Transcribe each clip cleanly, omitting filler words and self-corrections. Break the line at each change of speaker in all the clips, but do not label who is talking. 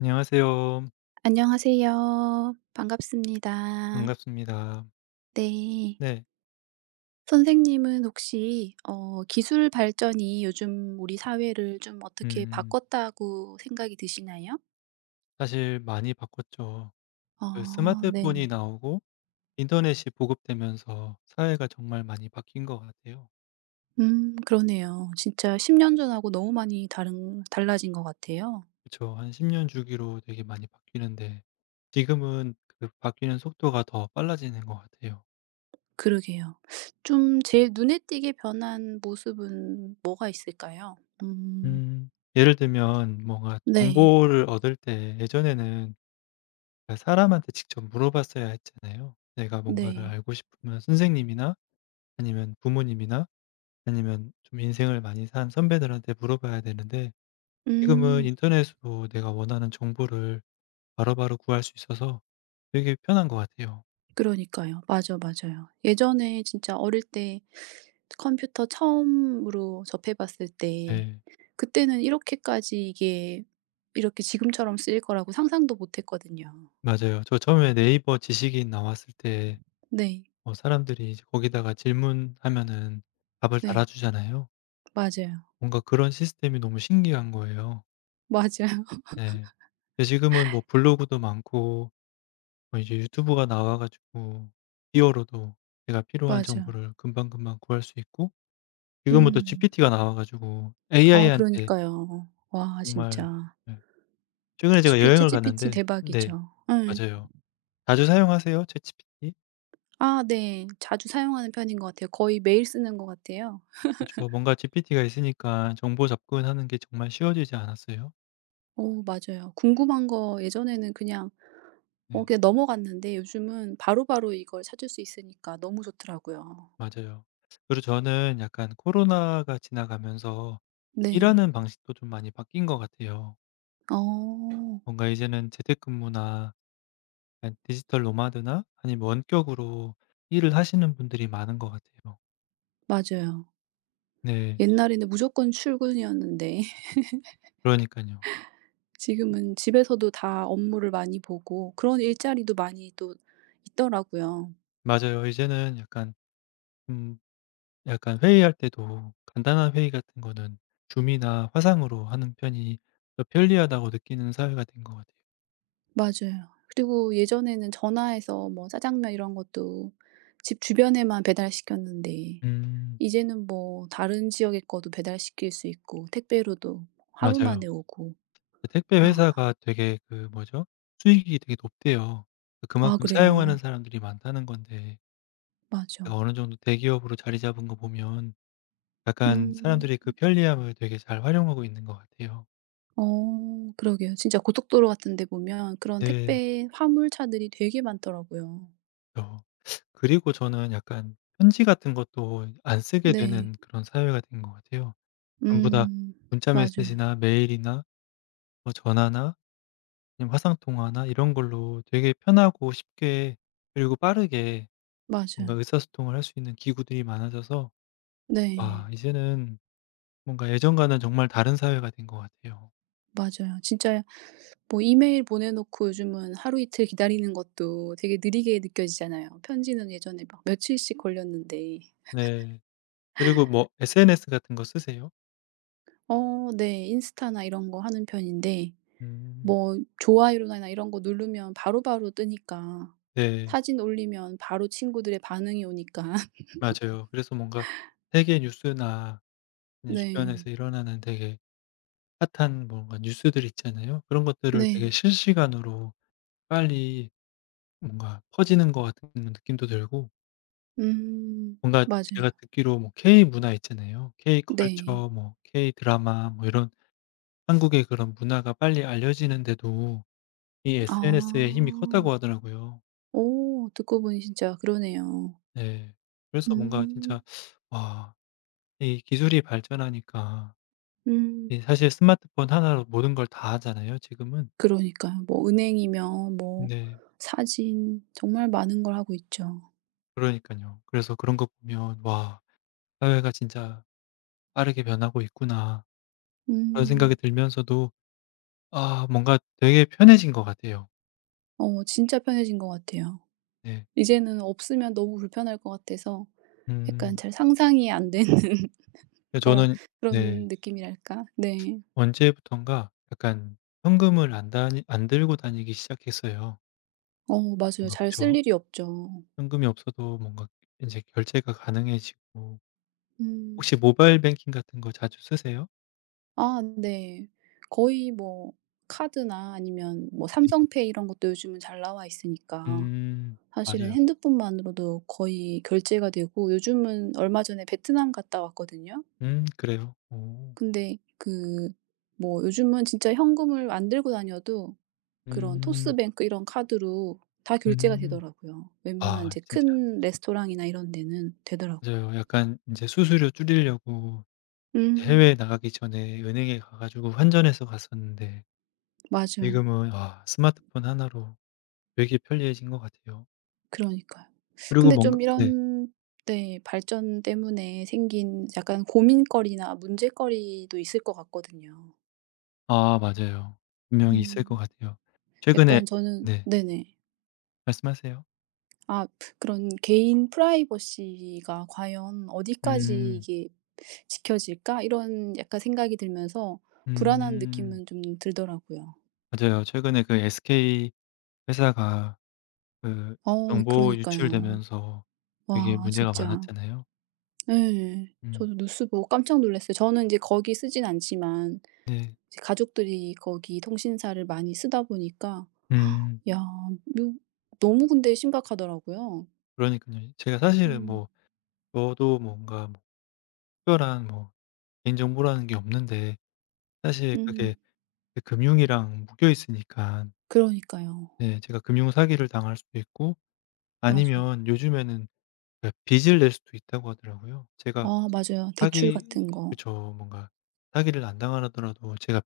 안녕하세요.
안녕하세요. 반갑습니다.
반갑습니다.
네.
네.
선생님은 혹시 기술 발전이 요즘 우리 사회를 좀 어떻게
음
바꿨다고 생각이 드시나요?
사실 많이 바꿨죠. 그
아,
스마트폰이
네네.
나오고 인터넷이 보급되면서 사회가 정말 많이 바뀐 것 같아요.
음, 그러네요. 진짜 10년 전하고 너무 많이 다른 달라진 것 같아요.
그쵸. 한 10년 주기로 되게 많이 바뀌는데, 지금은 그 바뀌는 속도가 더 빨라지는 것 같아요.
그러게요. 좀 제일 눈에 띄게 변한 모습은 뭐가 있을까요? 음.
음 예를 들면 뭔가
네.
정보를 얻을 때 예전에는 그러니까 사람한테 직접 물어봤어야 했잖아요. 내가 뭔가를
네.
알고 싶으면 선생님이나 아니면 부모님이나 아니면 좀 인생을 많이 산 선배들한테 물어봐야 되는데, 지금은
음.
인터넷으로 내가 원하는 정보를 바로바로 구할 수 있어서 되게 편한 것 같아요.
그러니까요. 맞아, 맞아요. 예전에 진짜 어릴 때 컴퓨터 처음으로 접해 봤을 때
네.
그때는 이렇게까지 이게 이렇게 지금처럼 쓰일 거라고 상상도 못 했거든요.
맞아요. 저 처음에 네이버 지식인 나왔을 때
네.
사람들이 이제 거기다가 질문하면은 답을
네.
달아주잖아요.
맞아요.
뭔가 그런 시스템이 너무 신기한 거예요.
맞아요.
네. 근데 지금은 뭐 블로그도 많고 뭐 이제 유튜브가 나와 가지고 기어로도 제가 필요한
맞아.
정보를 금방금방 구할 수 있고. 지금은 또
음.
GPT가 나와 가지고
아,
AI한테
그러니까요. 와,
정말
진짜.
네. 최근에
g
제가
피
여행을
챗GPT
갔는데 네.
대박이죠. 응.
맞아요. 자주 사용하세요? 챗GPT?
아, 네. 자주 사용하는 편인 것 같아요. 거의 매일 쓰는 것 같아요.
그쵸. 뭔가 GPT가 있으니까 정보 접근하는 게 정말 쉬워지지 않았어요?
오, 맞아요. 궁금한 거 예전에는
네.
그냥 넘어갔는데 요즘은 바로바로 이걸 찾을 수 있으니까 너무 좋더라고요.
맞아요. 그리고 저는 약간 코로나가 지나가면서
네.
일하는 방식도 좀 많이 바뀐 것 같아요.
어,
뭔가 이제는 재택근무나 약간 디지털 노마드나 아니면 원격으로 일을 하시는 분들이 많은 것 같아요.
맞아요.
네.
옛날에는 무조건 출근이었는데
그러니깐요.
지금은 집에서도 다 업무를 많이 보고 그런 일자리도 많이 또 있더라고요.
맞아요. 이제는 약간 음 약간 회의할 때도 간단한 회의 같은 거는 줌이나 화상으로 하는 편이 더 편리하다고 느끼는 사회가 된 것 같아요.
맞아요. 그리고 예전에는 전화해서 뭐 짜장면 이런 것도 집 주변에만 배달시켰는데
음. 네.
이제는 뭐 다른 지역의 거도 배달시킬 수 있고 택배로도 하루 만에
맞아요.
오고.
그 택배
아.
회사가 되게 그 뭐죠? 수익이 되게 높대요.
아,
그만큼 사용하는
그래요?
사람들이 많다는 건데 가
맞아.
어느 정도 대기업으로 자리 잡은 거 보면 약간
음.
사람들이 그 편리함을 되게 잘 활용하고 있는 것 같아요.
어, 그러게요. 진짜 고속도로 같은 데 보면 그런
네.
택배 화물차들이 되게 많더라고요.
그쵸. 그리고 저는 약간 편지 같은 것도 안 쓰게
네.
되는 그런 사회가 된 것 같아요. 전부 다
음.
문자
맞아요.
메시지나 메일이나 뭐 전화나 아니면 화상 통화나 이런 걸로 되게 편하고 쉽게, 그리고 빠르게 뭔가
맞아요.
의사소통을 할 수 있는 기구들이 많아져서,
네.
와, 이제는 뭔가 예전과는 정말 다른 사회가 된 것 같아요.
맞아요, 진짜. 뭐 이메일 보내 놓고 요즘은 하루 이틀 기다리는 것도 되게 느리게 느껴지잖아요. 편지는 예전에 막 며칠씩 걸렸는데.
네. 그리고 뭐 SNS 같은 거 쓰세요?
어, 네. 인스타나 이런 거 하는 편인데
음.
뭐 좋아요나 이런 거 누르면 바로바로 뜨니까.
네.
사진 올리면 바로 친구들의 반응이 오니까.
맞아요. 그래서 뭔가 세계 뉴스나 아니면
네.
주변에서 일어나는 되게 핫한 뭔가 뉴스들 있잖아요. 그런 것들을 되게
네.
실시간으로 빨리 뭔가 퍼지는 것 같은 느낌도 들고.
음.
뭔가
맞아요.
제가 듣기로 뭐 K 문화 있잖아요. K
네.
컬처 뭐 K 드라마 뭐 이런 한국의 그런 문화가 빨리 알려지는데도 이
아.
SNS의 힘이 컸다고 하더라고요.
오, 듣고 보니 진짜 그러네요.
네. 그래서 뭔가
음.
진짜 와, 이 기술이 발전하니까
음.
이 사실 스마트폰 하나로 모든 걸 다 하잖아요 지금은.
그러니까요. 뭐 은행이며 뭐
네.
사진 정말 많은 걸 하고 있죠.
그러니까요. 그래서 그런 거 보면, '와, 사회가 진짜 빠르게 변하고 있구나.' 그런
음.
생각이 들면서도, 아 뭔가 되게 편해진 것 같아요.
어, 진짜 편해진 것 같아요.
네.
이제는 없으면 너무 불편할 것 같아서 약간
음.
잘 상상이 안 되는.
예
거라
저는
그런
네
느낌이랄까? 네.
언제부턴가 약간 현금을 안 들고 다니기 시작했어요.
어, 맞아요.
뭔가
잘 쓸
그쵸.
일이 없죠.
현금이 없어도 뭔가 인제 결제가 가능해지고.
음.
혹시 모바일 뱅킹 같은 거 자주 쓰세요?
아, 네. 거의 뭐 카드나 아니면 뭐
네.
삼성페이 이런 것도 요즘은 잘 나와 있으니까
음.
사실은
맞아요.
핸드폰만으로도 거의 결제가 되고 요즘은 얼마 전에 베트남 갔다 왔거든요.
그래요? 오.
근데 그 뭐 요즘은 진짜 현금을 안 들고 다녀도 그런
음.
토스뱅크 이런 카드로 다 결제가
음.
되더라고요. 웬만한
아
이제
진짜
큰 레스토랑이나 이런 데는 되더라고요.
맞아요. 약간 인제 수수료 줄이려고
음,
해외에 나가기 전에 은행에 가 가지고 환전해서 갔었는데,
맞아요.
지금은 아 스마트폰 하나로 되게 편리해진 것 같아요.
그러니까요.
그리고
근데
뭔가
좀
네.
이런 네 발전 때문에 생긴 약간 고민거리나 문제거리도 있을 것 같거든요.
아 맞아요. 분명히 있을 것
음,
같아요. 최근에
약간 저는
네.
네네.
말씀하세요.
아, 그런 개인 프라이버시가 과연 어디까지
음.
이게 지켜질까 이런 약간 생각이 들면서 불안한
음.
느낌은 좀 들더라고요.
맞아요. 최근에 그 SK 회사가 그
어, 네,
정보
그러니까요.
유출되면서 되게
와,
문제가
진짜.
많았잖아요.
네,
음.
저도 뉴스 보고 깜짝 놀랐어요. 저는 이제 거기 쓰진 않지만
네.
이제 가족들이 거기 통신사를 많이 쓰다 보니까
음.
야 묘 너무 근데 심각하더라고요.
그러니깐요. 제가 사실은
음.
뭐 저도 뭔가 뭐 특별한 뭐 개인정보라는 게 없는데 사실
음.
그게 그 금융이랑 묶여 있으니까
그러니까요.
네 제가 금융 사기를 당할 수도 있고
맞아요.
아니면 요즘에는 그 빚을 낼 수도 있다고 하더라고요. 제가
아, 맞아요. 대출
사기
같은 거.
그쵸. 뭔가 사기를 안 당하더라도 제가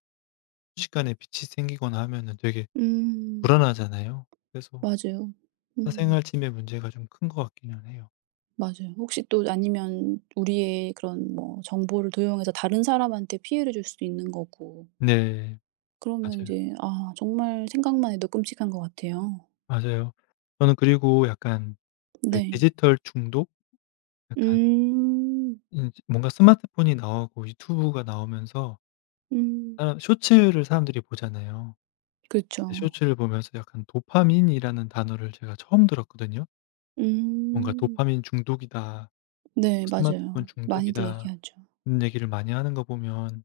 순식간에 빚이 생기거나 하면은 되게
음.
불안하잖아요. 그래서
맞아요. 음.
사생활 침해 문제가 좀 큰 것 같기는 해요.
맞아요. 혹시 또 아니면 우리의 그런 뭐 정보를 도용해서 다른 사람한테 피해를 줄 수도 있는 거고.
네.
그러면 이
맞아요.
제 아, 정말 생각만 해도 끔찍한 것 같아요.
맞아요. 저는 그리고 약간 그
네.
디지털 중독? 약간
음.
인 뭔가 스마트폰이 나오고 유튜브가 나오면서
음.
사람 쇼츠를 사람들이 보잖아요. 네
그렇죠.
쇼츠를 보면서 약간 도파민이라는 단어를 제가 처음 들었거든요. 뭔가
음.
"도파민 중독이다. 뭐
네,
스마트폰
맞아요. 많이들
중독이다."
얘기하죠.
이런 얘기를 많이 하는 거 보면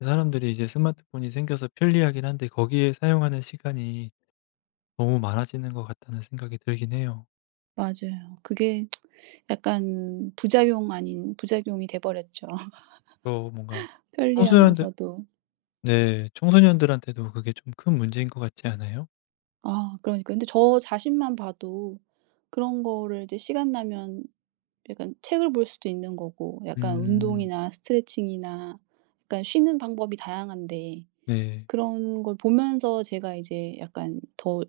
사람들이 이제 스마트폰이 생겨서 편리하긴 한데 거기에 사용하는 시간이 너무 많아지는 것 같다는 생각이 들긴 해요.
맞아요. 그게 약간 부작용 아닌 부작용이 돼 버렸죠.
또 뭔가 청소년들
편리하면서도.
네. 청소년들한테도 그게 좀 큰 문제인 것 같지 않아요?
아, 그러니까 근데 저 자신만 봐도 그런 거를 이제 시간 나면 약간 책을 볼 수도 있는 거고 약간
음.
운동이나 스트레칭이나 약간 쉬는 방법이 다양한데
네.
그런 걸 보면서 제가 이제 약간 더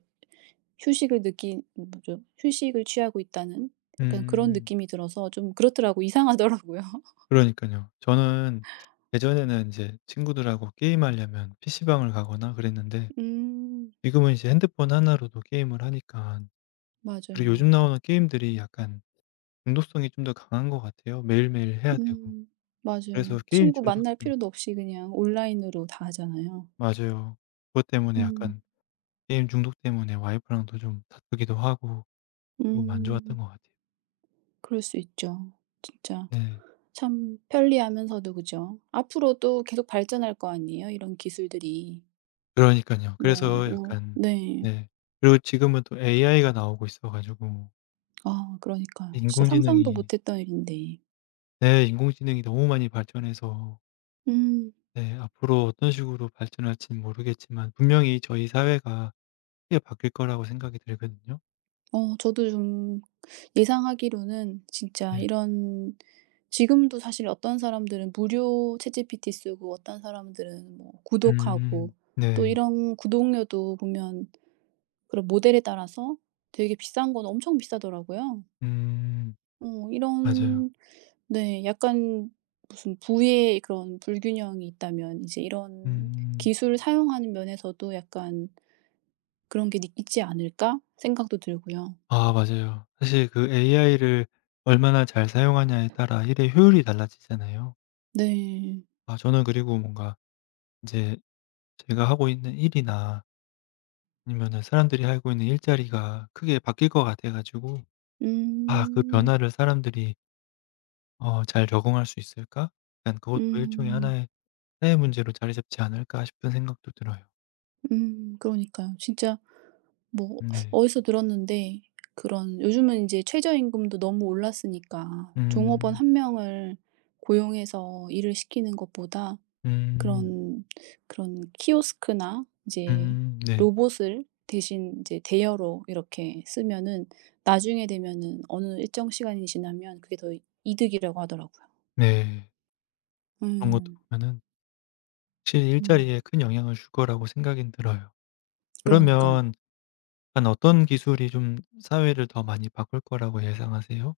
휴식을 느낀 뭐죠 휴식을 취하고 있다는 약간 그런
음.
느낌이 들어서 좀 그렇더라고 이상하더라고요.
그러니깐요. 저는 예전에는 인제 친구들하고 게임하려면 PC방을 가거나 그랬는데
음.
지금은 이제 핸드폰 하나로도 게임을 하니깐. 그리고
맞아요.
요즘 나오는 게임들이 약간 중독성이 좀 더 강한 것 같아요. 매일매일 해야 되고.
음.
그래서
맞아요.
게임
친구
중독
만날
때문에
필요도 없이 그냥 온라인으로 다 하잖아요.
맞아요. 그것 때문에
음.
약간 게임 중독 때문에 와이프랑도 좀 다투기도 하고 조금 안
음.
좋았던 것 같아요.
그럴 수 있죠. 진짜
네.
참 편리하면서도 그죠? 앞으로도 계속 발전할 거 아니에요, 이런 기술들이.
그러니깐요.
뭐
그래서
우
약간
네.
네. 그리고 지금은 또 AI가 나오고 있어 가지고
아, 그러니까요. 진짜 상상도
인공지능이
못 했던 일인데.
네. 인공지능이 너무 많이 발전해서
음.
네 앞으로 어떤 식으로 발전할지는 모르겠지만 분명히 저희 사회가 크게 바뀔 거라고 생각이 들거든요.
어, 저도 좀 예상하기로는 진짜
네.
이런 지금도 사실 어떤 사람들은 무료 챗GPT 쓰고 어떤 사람들은 뭐 구독하고
음.
또
네.
이런 구독료도 보면 그런 모델에 따라서 되게 비싼 건 엄청 비싸더라고요.
음.
어,
맞아요.
이런 네, 약간 무슨 부의 그런 불균형이 있다면 이제 이런
음.
기술을 사용하는 면에서도 약간 '그런 게 있지 않을까?' 생각도 들고요.
아 맞아요. 사실 그 AI를 얼마나 잘 사용하냐에 따라 일의 효율이 달라지잖아요.
네.
아 저는 그리고 뭔가 이제 제가 하고 있는 일이나 아니면은 사람들이 하고 있는 일자리가 크게 바뀔 것 같아 가지고 아 그
음.
변화를 사람들이 '잘 적응할 수 있을까?' 약간 그것도 일종의
음.
하나의 사회 문제로 자리 잡지 않을까 싶은 생각도 들어요.
음. 그러니까요, 진짜. 뭐
네.
어디서 들었는데 그런 요즘은 이제 최저임금도 너무 올랐으니까 종업원
음.
한 명을 고용해서 일을 시키는 것보다
음.
그런, 그런 키오스크나 이제
음. 네.
로봇을 대신 이제 대여로 이렇게 쓰면은 나중에 되면은 어느 일정 시간이 지나면 그게 더 이득이라고 하더라고요.
네. 그런 것도
음.
보면은 확실히
음.
일자리에 큰 영향을 줄 거라고 생각은 들어요.
그러니까요.
그러면 약간 어떤 기술이 좀 사회를 더 많이 바꿀 거라고 예상하세요?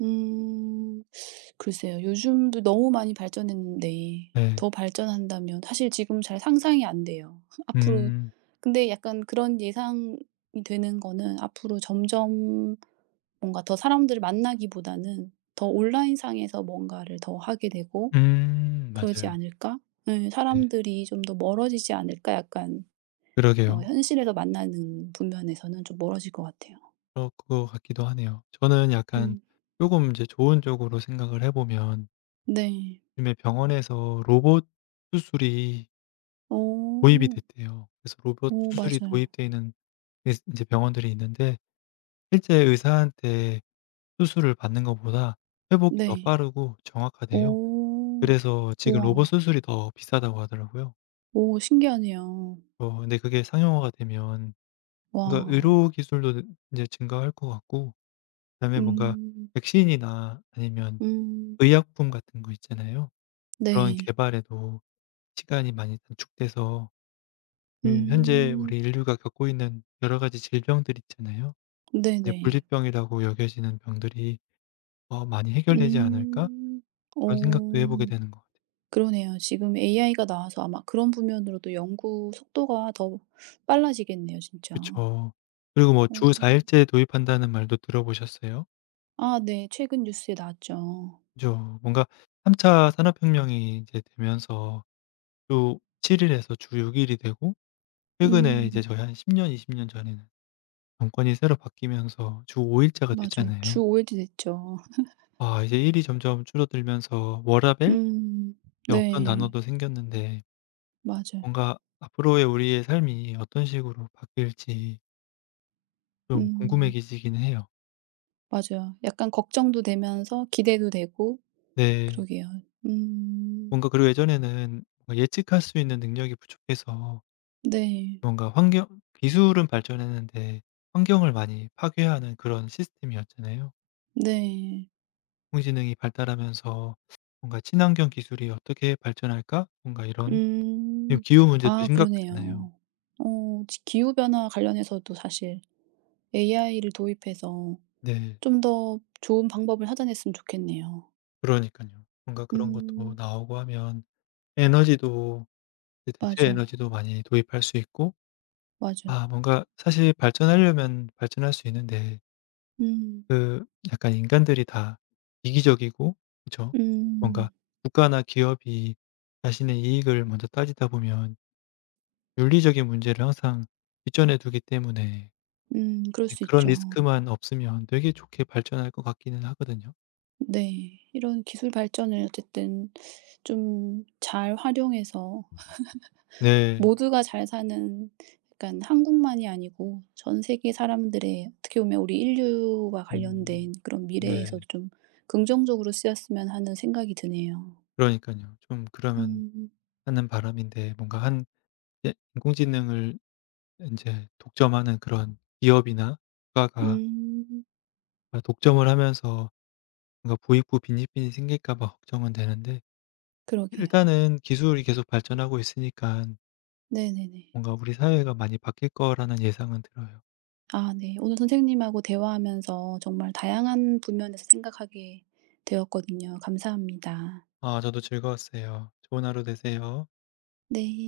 음. 글쎄요. 요즘도 너무 많이 발전했는데
네.
더 발전한다면 사실 지금 잘 상상이 안 돼요. 앞으로
음.
근데 약간 그런 예상이 되는 거는 앞으로 점점 뭔가 더 사람들을 만나기보다는 더 온라인상에서 뭔가를 더 하게 되고
음.
그러지
맞아요.
않을까? 예.
네.
'사람들이 좀 더 멀어지지 않을까?' 약간 어,
그러게요.
현실에서 만나는 분면에서는 좀 멀어질 것 같아요.
그럴 것 같기도 하네요. 저는 약간
음.
조금 이제 좋은 쪽으로 생각을 해 보면
네.
요즘에 병원에서 로봇 수술이 도입이
오.
됐대요. 그래서 로봇
오,
수술이
맞아요.
도입되어 있는 이제 병원들이 있는데 실제 의사한테 수술을 받는 것보다 회복이 더
네.
빠르고 정확하대요.
오.
그래서 지금 로봇
우와.
수술이 더 비싸다고 하더라고요.
오, 신기하네요.
근데 그게 상용화가 되면 뭔가
와.
의료 기술도 이제 증가할 것 같고 그다음에 뭔가
음.
백신이나 아니면
음.
의약품 같은 거 있잖아요. 그런
네.
개발에도 시간이 많이 단축돼서 현재
음.
우리 인류가 겪고 있는 여러 가지 질병들 있잖아요. 이제
네네.
'분리병이라고 여겨지는 병들이 많이 해결되지 않을까?'
음.
그런 생각도 해 보게
어,
되는 것 같아요.
그러네요. 지금 AI가 나와서 아마 그런 부면으로도 연구 속도가 더 빨라지겠네요, 진짜.
그쵸. 그리고 뭐 주
어.
4 일제 도입한다는 말도 들어보셨어요?
아, 네. 최근 뉴스에 나왔죠.
그죠. 뭔가 3차 산업혁명이 이제 되면서 주 7 일에서 주 6 일이 되고 최근에
음.
이제 저희 한 10 년, 20년 전에는 정권이 새로 바뀌면서 주 5일자가
맞아요. 주
됐잖아요.
오 일이 됐죠.
아 이제 일이 점점 줄어들면서 워라밸?
음.
이제 없던
네.
단어도 생겼는데
맞아요.
뭔가 앞으로의 우리의 삶이 어떤 식으로 바뀔지 좀
음.
궁금해지긴 해요.
맞아요. 약간 걱정도 되면서 기대도 되고
네.
그러게요. 음.
뭔가 그리고 예전에는 뭔가 예측할 수 있는 능력이 부족해서
네.
뭔가 환경 기술은 발전했는데 환경을 많이 파괴하는 그런 시스템이었잖아요.
네.
인공지능이 발달하면서 뭔가 '친환경 기술이 어떻게 발전할까?' 뭔가 이런 지금
음.
기후 문제도
아,
심각하잖아요.
그러네요. 어 지 기후 변화 관련해서도 사실 AI를 도입해서
네.
좀 더 좋은 방법을 찾아냈으면 좋겠네요.
그러니까요 뭔가 그런 것도
음.
나오고 하면 에너지도 대체
맞아.
에너지도 많이 도입할 수 있고 아
맞아요.
뭔가 사실 발전하려면 발전할 수 있는데
음.
그 약간 인간들이 다 이기적이고 그죠 뭔가
음.
국가나 기업이 자신의 이익을 먼저 따지다 보면 윤리적인 문제를 항상 뒷전에 두기 때문에
음. 그럴
예
수
그런
있죠.
리스크만 없으면 되게 좋게 발전할 것 같기는 하거든요.
네. 이런 기술 발전을 어쨌든 좀 잘 활용해서
네.
모두가 잘 사는 약간 한국만이 아니고 전 세계 사람들의 어떻게 보면 우리 인류와
음.
관련된 그런 미래에서
네.
좀 긍정적으로 쓰였으면 하는 생각이 드네요.
그러니까요 좀 그러면
음.
하는 바람인데 뭔가 한 예 인공지능을 이제 독점하는 그런 기업이나 국가가
음.
아 독점을 하면서 뭔가 부익부 빈익빈이 생길까 봐 걱정은 되는데
그러게요.
일단은 기술이 계속 발전하고 있으니까
네네네.
뭔가 우리 사회가 많이 바뀔 거라는 예상은 들어요.
아, 네. 오늘 선생님하고 대화하면서 정말 다양한 부면에서 생각하게 되었거든요. 감사합니다.
아 저도 즐거웠어요. 좋은 하루 되세요.
네.